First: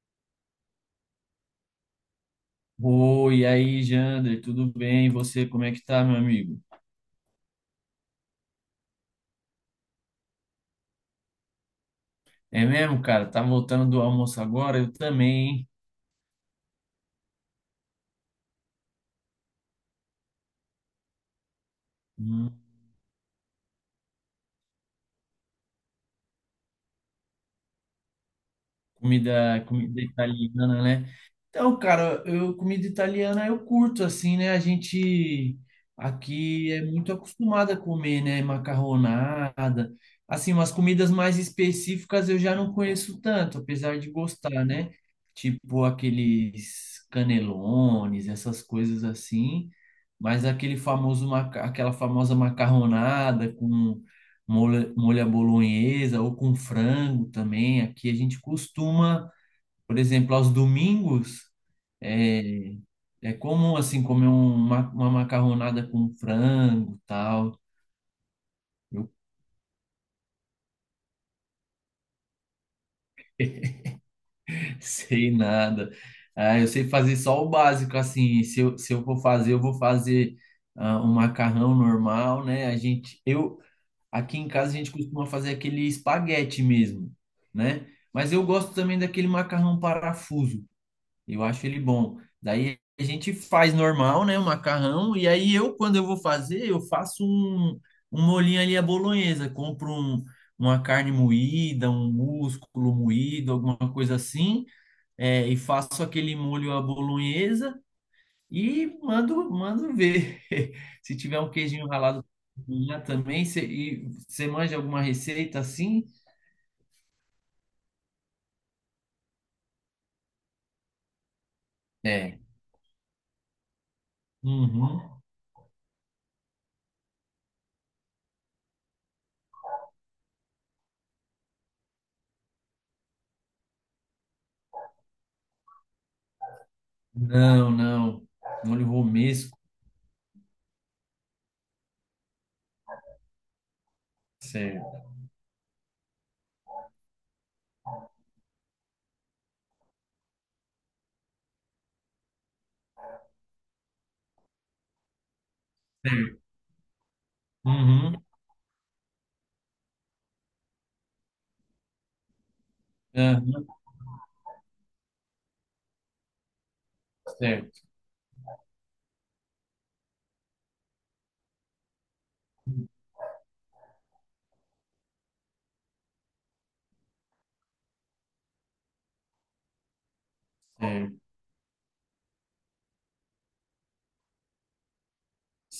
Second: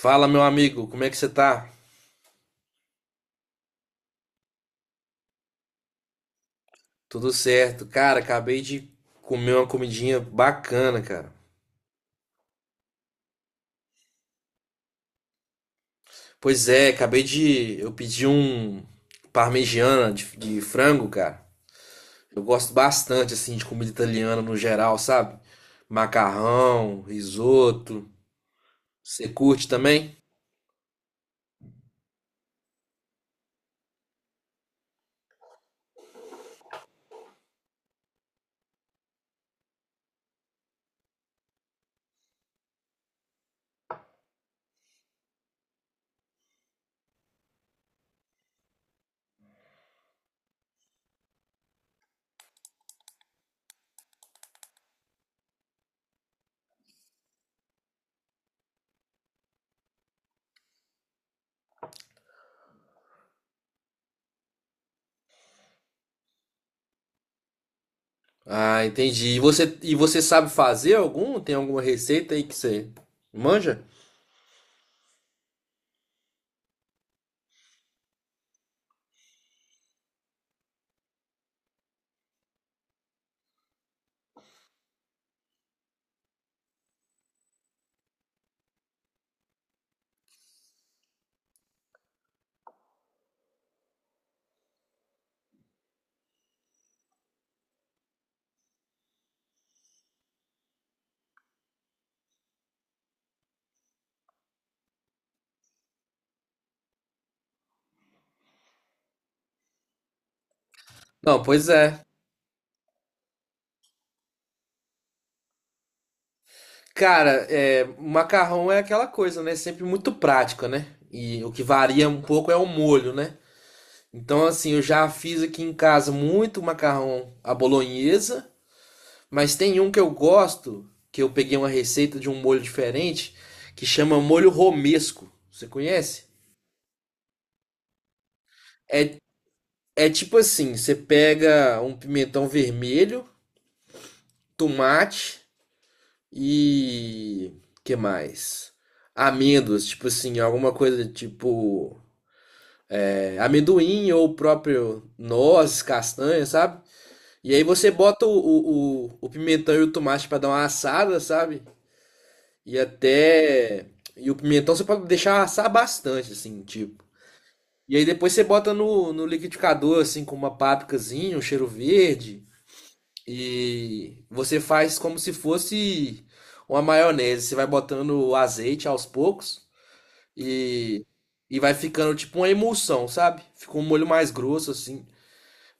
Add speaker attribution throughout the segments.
Speaker 1: Fala, meu amigo, como é que você tá?
Speaker 2: Oi, e aí, Jander, tudo bem? E você, como é que tá, meu amigo?
Speaker 1: Tudo certo. Cara, acabei de comer uma comidinha bacana, cara.
Speaker 2: É mesmo, cara? Tá voltando do almoço agora? Eu também, hein?
Speaker 1: Pois é, acabei de. Eu pedi um parmegiana de frango, cara. Eu
Speaker 2: Hum,
Speaker 1: gosto bastante, assim, de comida italiana no geral, sabe? Macarrão, risoto. Você
Speaker 2: comida,
Speaker 1: curte
Speaker 2: comida
Speaker 1: também?
Speaker 2: italiana, né? Então, cara, eu comida italiana eu curto assim, né? A gente aqui é muito acostumada a comer, né? Macarronada, assim, umas comidas mais específicas eu já não conheço tanto, apesar de gostar, né? Tipo aqueles canelones, essas coisas assim, mas aquela famosa macarronada com molho à bolonhesa ou com frango também, aqui a gente costuma por exemplo, aos domingos, é, é comum, assim, uma macarronada com frango, tal.
Speaker 1: Ah,
Speaker 2: Eu
Speaker 1: entendi. E você sabe fazer algum? Tem alguma receita aí que você manja?
Speaker 2: sei nada. Ah, eu sei fazer só o básico, assim. Se eu for fazer, eu vou fazer ah, um macarrão normal, né? A gente, eu, aqui em casa, a gente costuma fazer aquele espaguete mesmo, né? Mas eu gosto também daquele macarrão parafuso. Eu acho ele bom. Daí a gente faz normal, né? O macarrão. E aí eu, quando eu vou fazer, eu faço um, um molhinho ali à bolonhesa. Uma carne moída, um músculo moído, alguma coisa assim. É, e faço aquele molho à bolonhesa e mando ver. Se tiver
Speaker 1: Não,
Speaker 2: um
Speaker 1: pois
Speaker 2: queijinho
Speaker 1: é.
Speaker 2: ralado já também, e você manja alguma receita assim?
Speaker 1: Cara, é, macarrão é aquela coisa, né? Sempre muito prática, né? E o que varia um
Speaker 2: É.
Speaker 1: pouco é o molho, né? Então, assim, eu
Speaker 2: Uhum.
Speaker 1: já fiz aqui em casa muito macarrão à bolonhesa, mas tem um que eu gosto, que eu peguei uma receita de um molho diferente, que chama molho romesco. Você conhece?
Speaker 2: Não, não. Molho
Speaker 1: É,
Speaker 2: romesco.
Speaker 1: é tipo assim, você pega um pimentão vermelho,
Speaker 2: Tá certo.
Speaker 1: tomate e que mais? Amêndoas, tipo assim, alguma coisa tipo. É, amendoim ou o próprio noz, castanha, sabe? E aí você
Speaker 2: Uhum.
Speaker 1: bota o pimentão e o tomate para dar uma assada, sabe? E
Speaker 2: Aham,
Speaker 1: até. E o pimentão você pode deixar assar bastante, assim, tipo.
Speaker 2: certo,
Speaker 1: E aí depois você bota no liquidificador, assim, com uma pápricazinha, um cheiro verde. E você faz como se fosse uma maionese. Você vai botando o azeite aos poucos e,
Speaker 2: certo.
Speaker 1: e vai ficando tipo uma emulsão, sabe? Fica um molho mais grosso, assim.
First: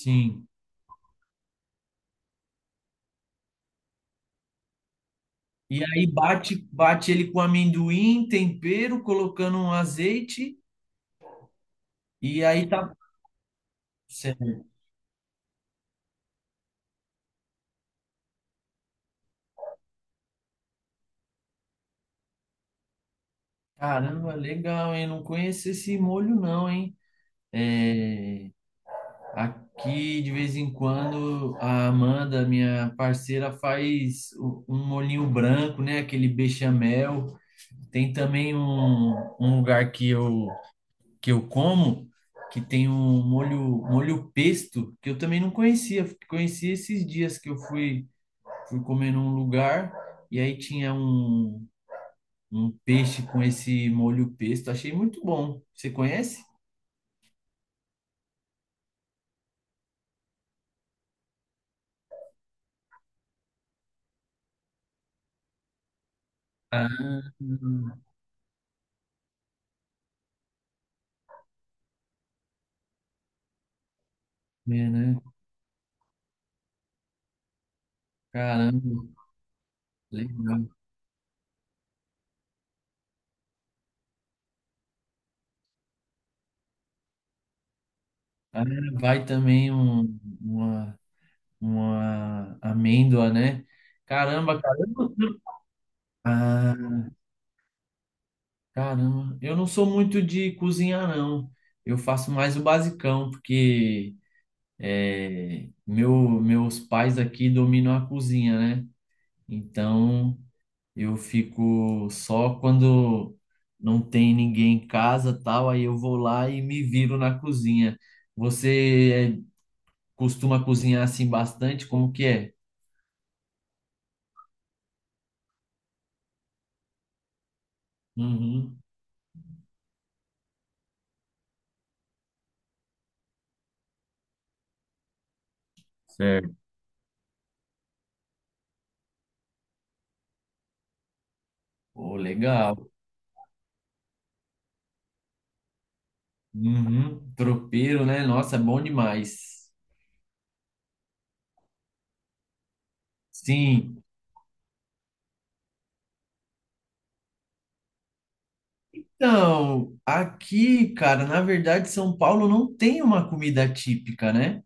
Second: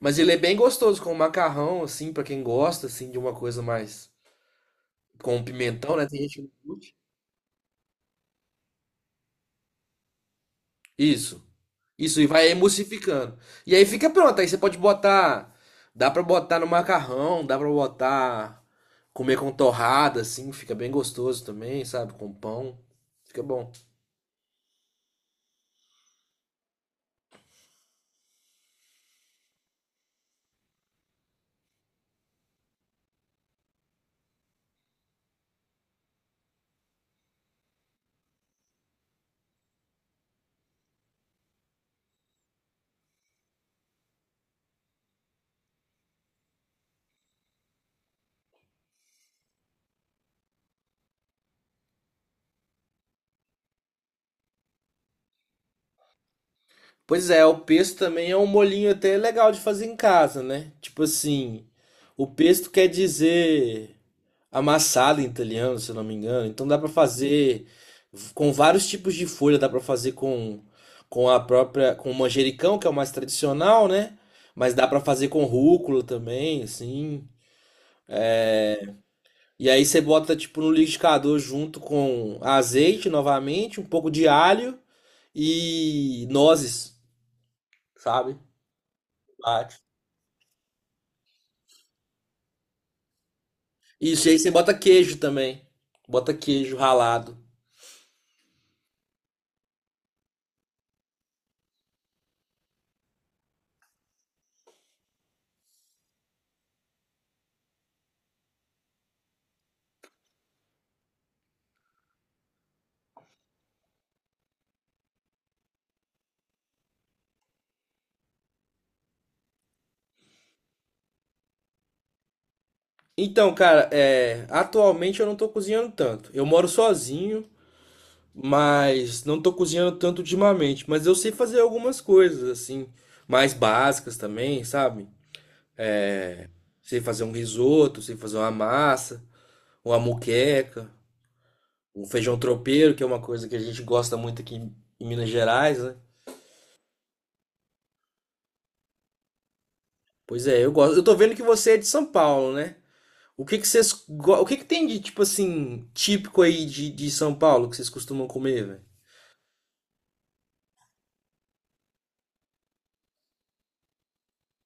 Speaker 1: Mas ele é bem gostoso com macarrão, assim, pra quem gosta, assim, de uma coisa mais com
Speaker 2: E
Speaker 1: pimentão,
Speaker 2: aí
Speaker 1: né? Tem gente que não
Speaker 2: bate,
Speaker 1: curte.
Speaker 2: bate ele com amendoim, tempero, colocando um azeite
Speaker 1: Isso. Isso, e
Speaker 2: e
Speaker 1: vai
Speaker 2: aí tá.
Speaker 1: emulsificando. E aí fica pronto. Aí você
Speaker 2: Certo.
Speaker 1: pode botar. Dá pra botar no macarrão, dá pra botar. Comer com torrada, assim, fica bem gostoso também, sabe? Com pão. Fica bom.
Speaker 2: Caramba, legal, hein? Não conheço esse molho não, hein? É, aqui de vez em quando a Amanda, minha parceira, um molhinho branco, né? Aquele bechamel. Tem também um lugar que eu como, que tem um, molho pesto, que eu também não conhecia. Conheci esses dias que eu fui, Fui comer num lugar e aí tinha um, um peixe com esse molho pesto. Achei muito bom. Você conhece?
Speaker 1: Pois é, o pesto também é um molinho até legal de fazer em casa, né? Tipo assim, o pesto quer dizer. Amassada em italiano, se eu não me engano. Então dá pra
Speaker 2: Ah,
Speaker 1: fazer com vários tipos de folha, dá pra fazer com a própria com o manjericão, que é o mais tradicional, né? Mas dá
Speaker 2: é,
Speaker 1: pra
Speaker 2: né?
Speaker 1: fazer com rúcula também, assim.
Speaker 2: Caramba,
Speaker 1: E aí você bota tipo
Speaker 2: legal.
Speaker 1: no liquidificador junto com azeite novamente, um pouco de alho e nozes, sabe?
Speaker 2: Ah, vai também
Speaker 1: Bate.
Speaker 2: um, uma amêndoa, né?
Speaker 1: Isso, e aí você
Speaker 2: Caramba,
Speaker 1: bota
Speaker 2: caramba.
Speaker 1: queijo também. Bota queijo
Speaker 2: Ah,
Speaker 1: ralado.
Speaker 2: caramba, eu não sou muito de cozinhar, não. Eu faço mais o basicão, porque é, meus pais aqui dominam a cozinha, né? Então eu fico só quando não tem ninguém em casa, tal, aí eu vou lá e me viro na cozinha. Você é, costuma cozinhar assim bastante? Como que é?
Speaker 1: Então, cara, é, atualmente eu não tô cozinhando tanto. Eu moro sozinho.
Speaker 2: Uhum.
Speaker 1: Mas não tô cozinhando tanto ultimamente, mas eu sei fazer algumas coisas assim, mais básicas também, sabe? É,
Speaker 2: Certo.
Speaker 1: sei fazer um risoto, sei fazer uma massa, uma moqueca, um
Speaker 2: Pô,
Speaker 1: feijão
Speaker 2: legal.
Speaker 1: tropeiro, que é uma coisa que a gente gosta muito aqui em Minas Gerais, né?
Speaker 2: Uhum. Tropeiro, né? Nossa, é bom demais.
Speaker 1: Pois é, eu gosto. Eu tô vendo que você é de São Paulo, né? O que que vocês,
Speaker 2: Sim.
Speaker 1: o que que tem de tipo assim, típico aí de São Paulo que vocês costumam comer, velho?
Speaker 2: Então, aqui, cara, na verdade, São Paulo não tem uma comida típica, né?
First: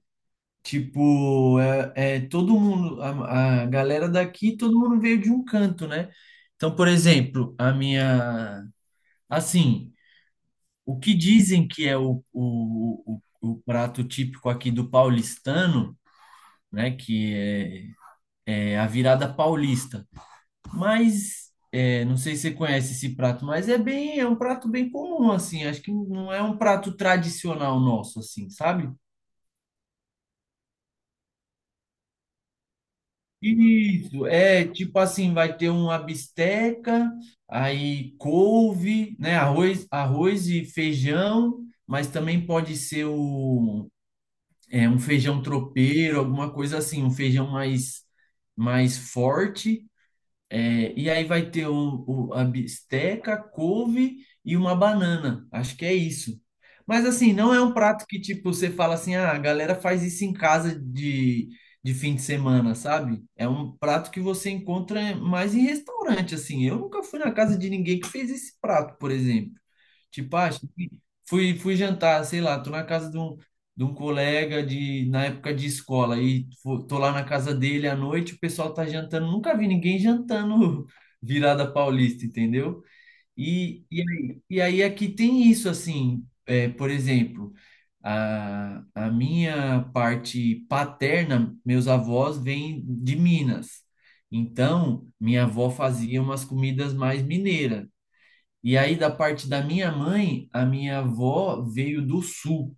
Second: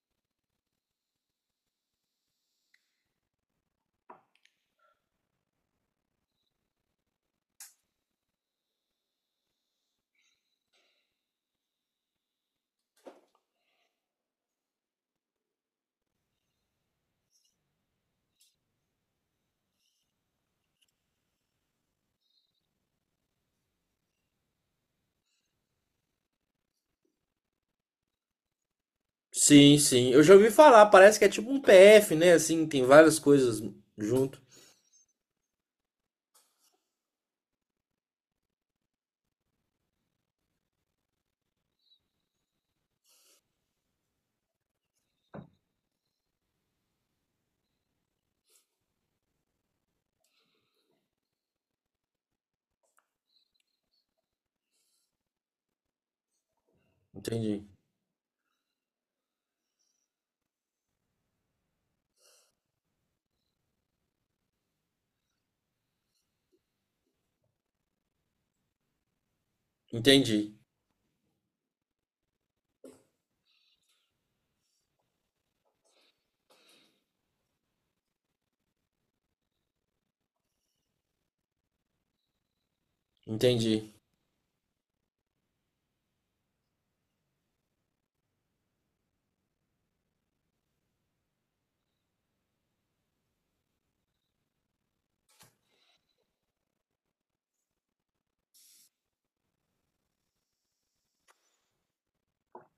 Speaker 2: Tipo, é, é todo mundo, a galera daqui, todo mundo veio de um canto, né? Então, por exemplo, a minha, assim, o que dizem que é o prato típico aqui do paulistano, né? Que é é a virada paulista. Mas é, não sei se você conhece esse prato, mas é bem, é um prato bem comum, assim. Acho que não é um prato tradicional nosso, assim, sabe?
Speaker 1: Sim, sim. Eu já ouvi falar, parece que é tipo um PF, né? Assim, tem várias coisas
Speaker 2: Isso,
Speaker 1: junto.
Speaker 2: é tipo assim, vai ter uma bisteca, aí couve, né? Arroz, arroz e feijão, mas também pode ser o, é, um feijão tropeiro, alguma coisa assim, um feijão mais, mais forte. É, e aí vai ter o- a bisteca, couve e uma banana. Acho que é isso. Mas assim, não é
Speaker 1: Entendi,
Speaker 2: um prato que tipo você fala assim, ah, a galera faz isso em casa de fim de semana, sabe? É um prato que você encontra mais em restaurante, assim. Eu nunca fui na casa de ninguém que fez esse prato, por exemplo. Tipo, ah,
Speaker 1: entendi,
Speaker 2: fui jantar, sei lá, tô na casa de um colega de na época de escola e tô lá na casa dele à noite, o pessoal tá jantando, nunca vi ninguém jantando virada paulista, entendeu?
Speaker 1: entendi.
Speaker 2: E aí aqui tem isso assim, é, por exemplo, a minha parte paterna, meus avós vêm de Minas. Então, minha avó fazia umas comidas mais mineiras. E aí, da parte da minha mãe, a minha avó veio do sul.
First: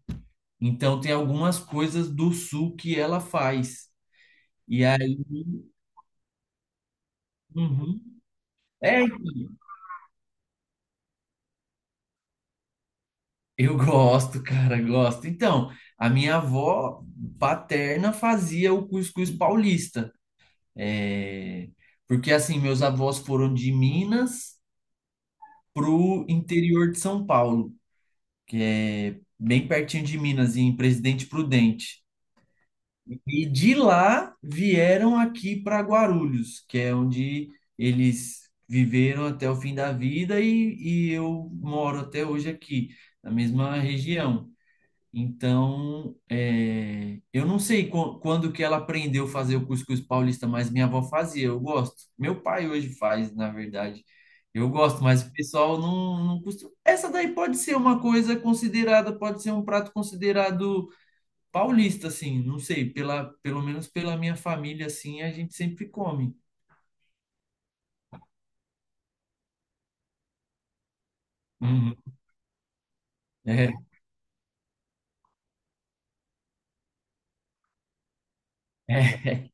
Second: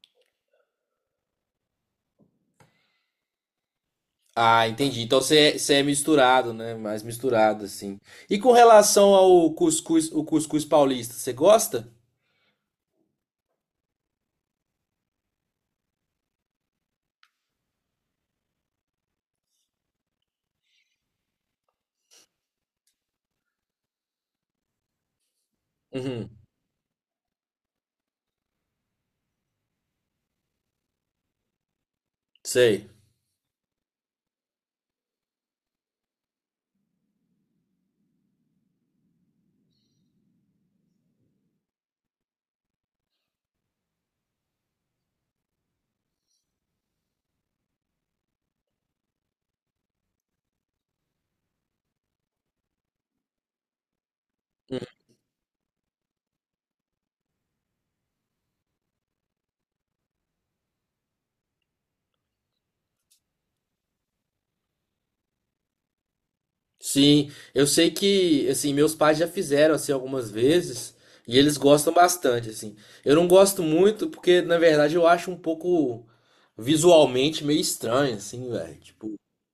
Speaker 2: Então tem algumas coisas do sul que ela faz.
Speaker 1: Ah,
Speaker 2: E
Speaker 1: entendi.
Speaker 2: aí,
Speaker 1: Então você é misturado, né? Mais misturado, assim.
Speaker 2: uhum.
Speaker 1: E com
Speaker 2: É,
Speaker 1: relação
Speaker 2: então,
Speaker 1: ao cuscuz, o cuscuz paulista, você gosta?
Speaker 2: eu gosto, cara, gosto. Então, a minha avó paterna fazia o cuscuz paulista. É, porque assim, meus avós foram de Minas pro
Speaker 1: Uhum,
Speaker 2: interior de São Paulo, que é bem pertinho de Minas, em Presidente Prudente.
Speaker 1: sei.
Speaker 2: E de lá vieram aqui para Guarulhos, que é onde eles viveram até o fim da vida e eu moro até hoje aqui, na mesma região. Então, é, eu não sei quando que ela aprendeu a fazer o cuscuz paulista, mas minha avó fazia, eu gosto. Meu pai hoje faz, na verdade. Eu gosto, mas o pessoal não, não costuma. Essa daí pode ser uma coisa considerada, pode ser um prato considerado paulista, assim, não sei, pela, pelo menos pela minha família, assim, a gente sempre come.
Speaker 1: Sim, eu sei que, assim, meus pais já fizeram, assim, algumas vezes e eles gostam
Speaker 2: Uhum.
Speaker 1: bastante, assim. Eu não gosto
Speaker 2: É,
Speaker 1: muito porque, na verdade, eu acho um pouco visualmente meio estranho, assim, velho.
Speaker 2: é,
Speaker 1: Tipo,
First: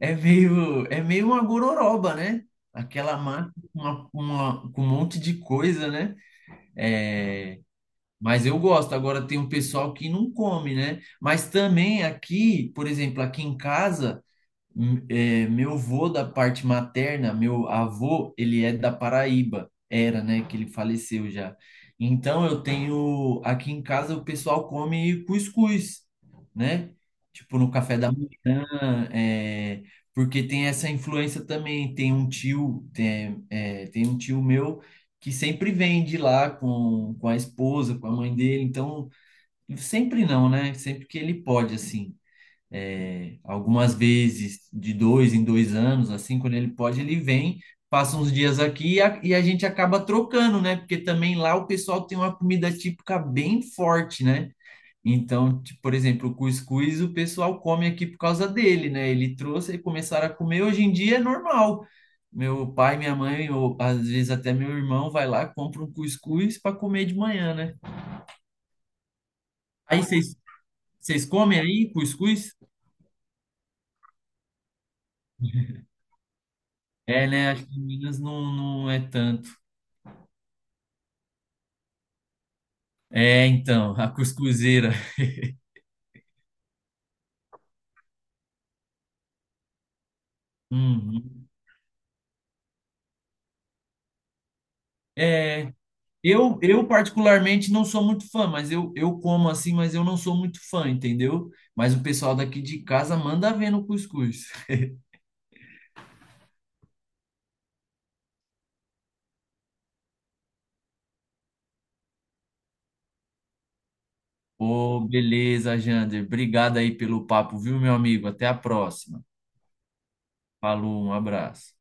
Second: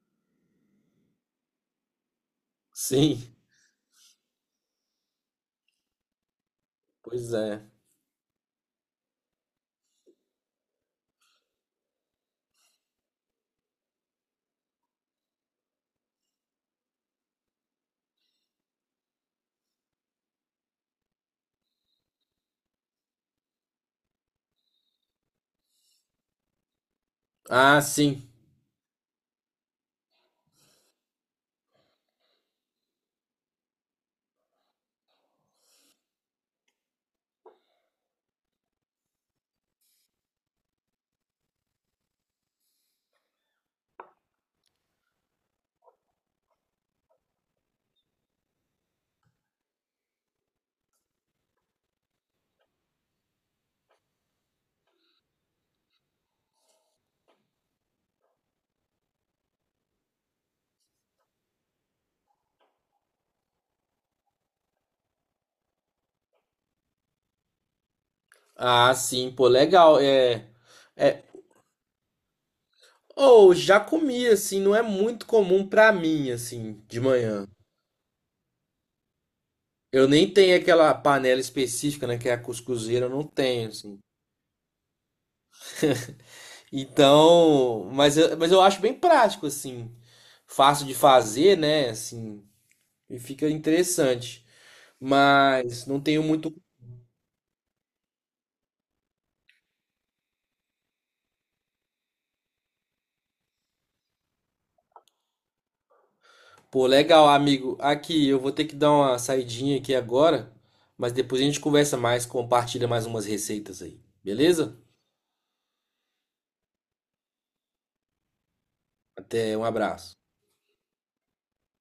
Speaker 2: é meio uma gororoba, né? Aquela
Speaker 1: sim,
Speaker 2: massa com uma, com um monte de coisa, né?
Speaker 1: pois
Speaker 2: É,
Speaker 1: é.
Speaker 2: mas eu gosto. Agora tem um pessoal que não come, né? Mas também aqui, por exemplo, aqui em casa. É, meu avô da parte materna, meu avô, ele é da Paraíba, era, né, que ele faleceu já. Então eu tenho, aqui em casa o pessoal come cuscuz, né? Tipo no
Speaker 1: Ah,
Speaker 2: café da
Speaker 1: sim.
Speaker 2: manhã, é, porque tem essa influência também. Tem um tio, tem, é, tem um tio meu que sempre vem de lá com a esposa, com a mãe dele. Então, sempre não, né? Sempre que ele pode, assim é, algumas vezes de dois em dois anos, assim, quando ele pode, ele vem, passa uns dias aqui e a gente acaba trocando, né? Porque também lá o pessoal tem uma comida típica bem forte, né? Então, tipo, por exemplo, o cuscuz o pessoal come aqui por causa dele, né? Ele trouxe e começaram a comer. Hoje em dia é normal. Meu pai, minha mãe, ou às vezes até meu irmão vai lá, compra um cuscuz para comer de manhã, né?
Speaker 1: Ah, sim, pô, legal.
Speaker 2: Aí vocês
Speaker 1: É,
Speaker 2: comem aí cuscuz?
Speaker 1: Ou já comi assim, não é muito comum pra mim assim, de
Speaker 2: É,
Speaker 1: manhã.
Speaker 2: né? Acho que em Minas não, não é tanto.
Speaker 1: Eu nem tenho aquela panela específica, né, que é a cuscuzeira, eu não
Speaker 2: É,
Speaker 1: tenho
Speaker 2: então,
Speaker 1: assim.
Speaker 2: a cuscuzeira.
Speaker 1: Então, mas eu acho bem prático assim, fácil de
Speaker 2: Uhum.
Speaker 1: fazer, né, assim, e fica interessante.
Speaker 2: É,
Speaker 1: Mas não tenho muito.
Speaker 2: eu particularmente não sou muito fã, mas eu como assim, mas eu não sou muito fã, entendeu? Mas o pessoal daqui de casa manda ver no cuscuz.
Speaker 1: Pô, legal, amigo. Aqui eu vou ter que dar uma saidinha aqui agora, mas depois a gente conversa mais, compartilha mais umas receitas aí. Beleza?
Speaker 2: Ô, beleza, Jander. Obrigado aí pelo papo, viu, meu amigo? Até a próxima.
Speaker 1: Até, um abraço.
Speaker 2: Falou, um abraço.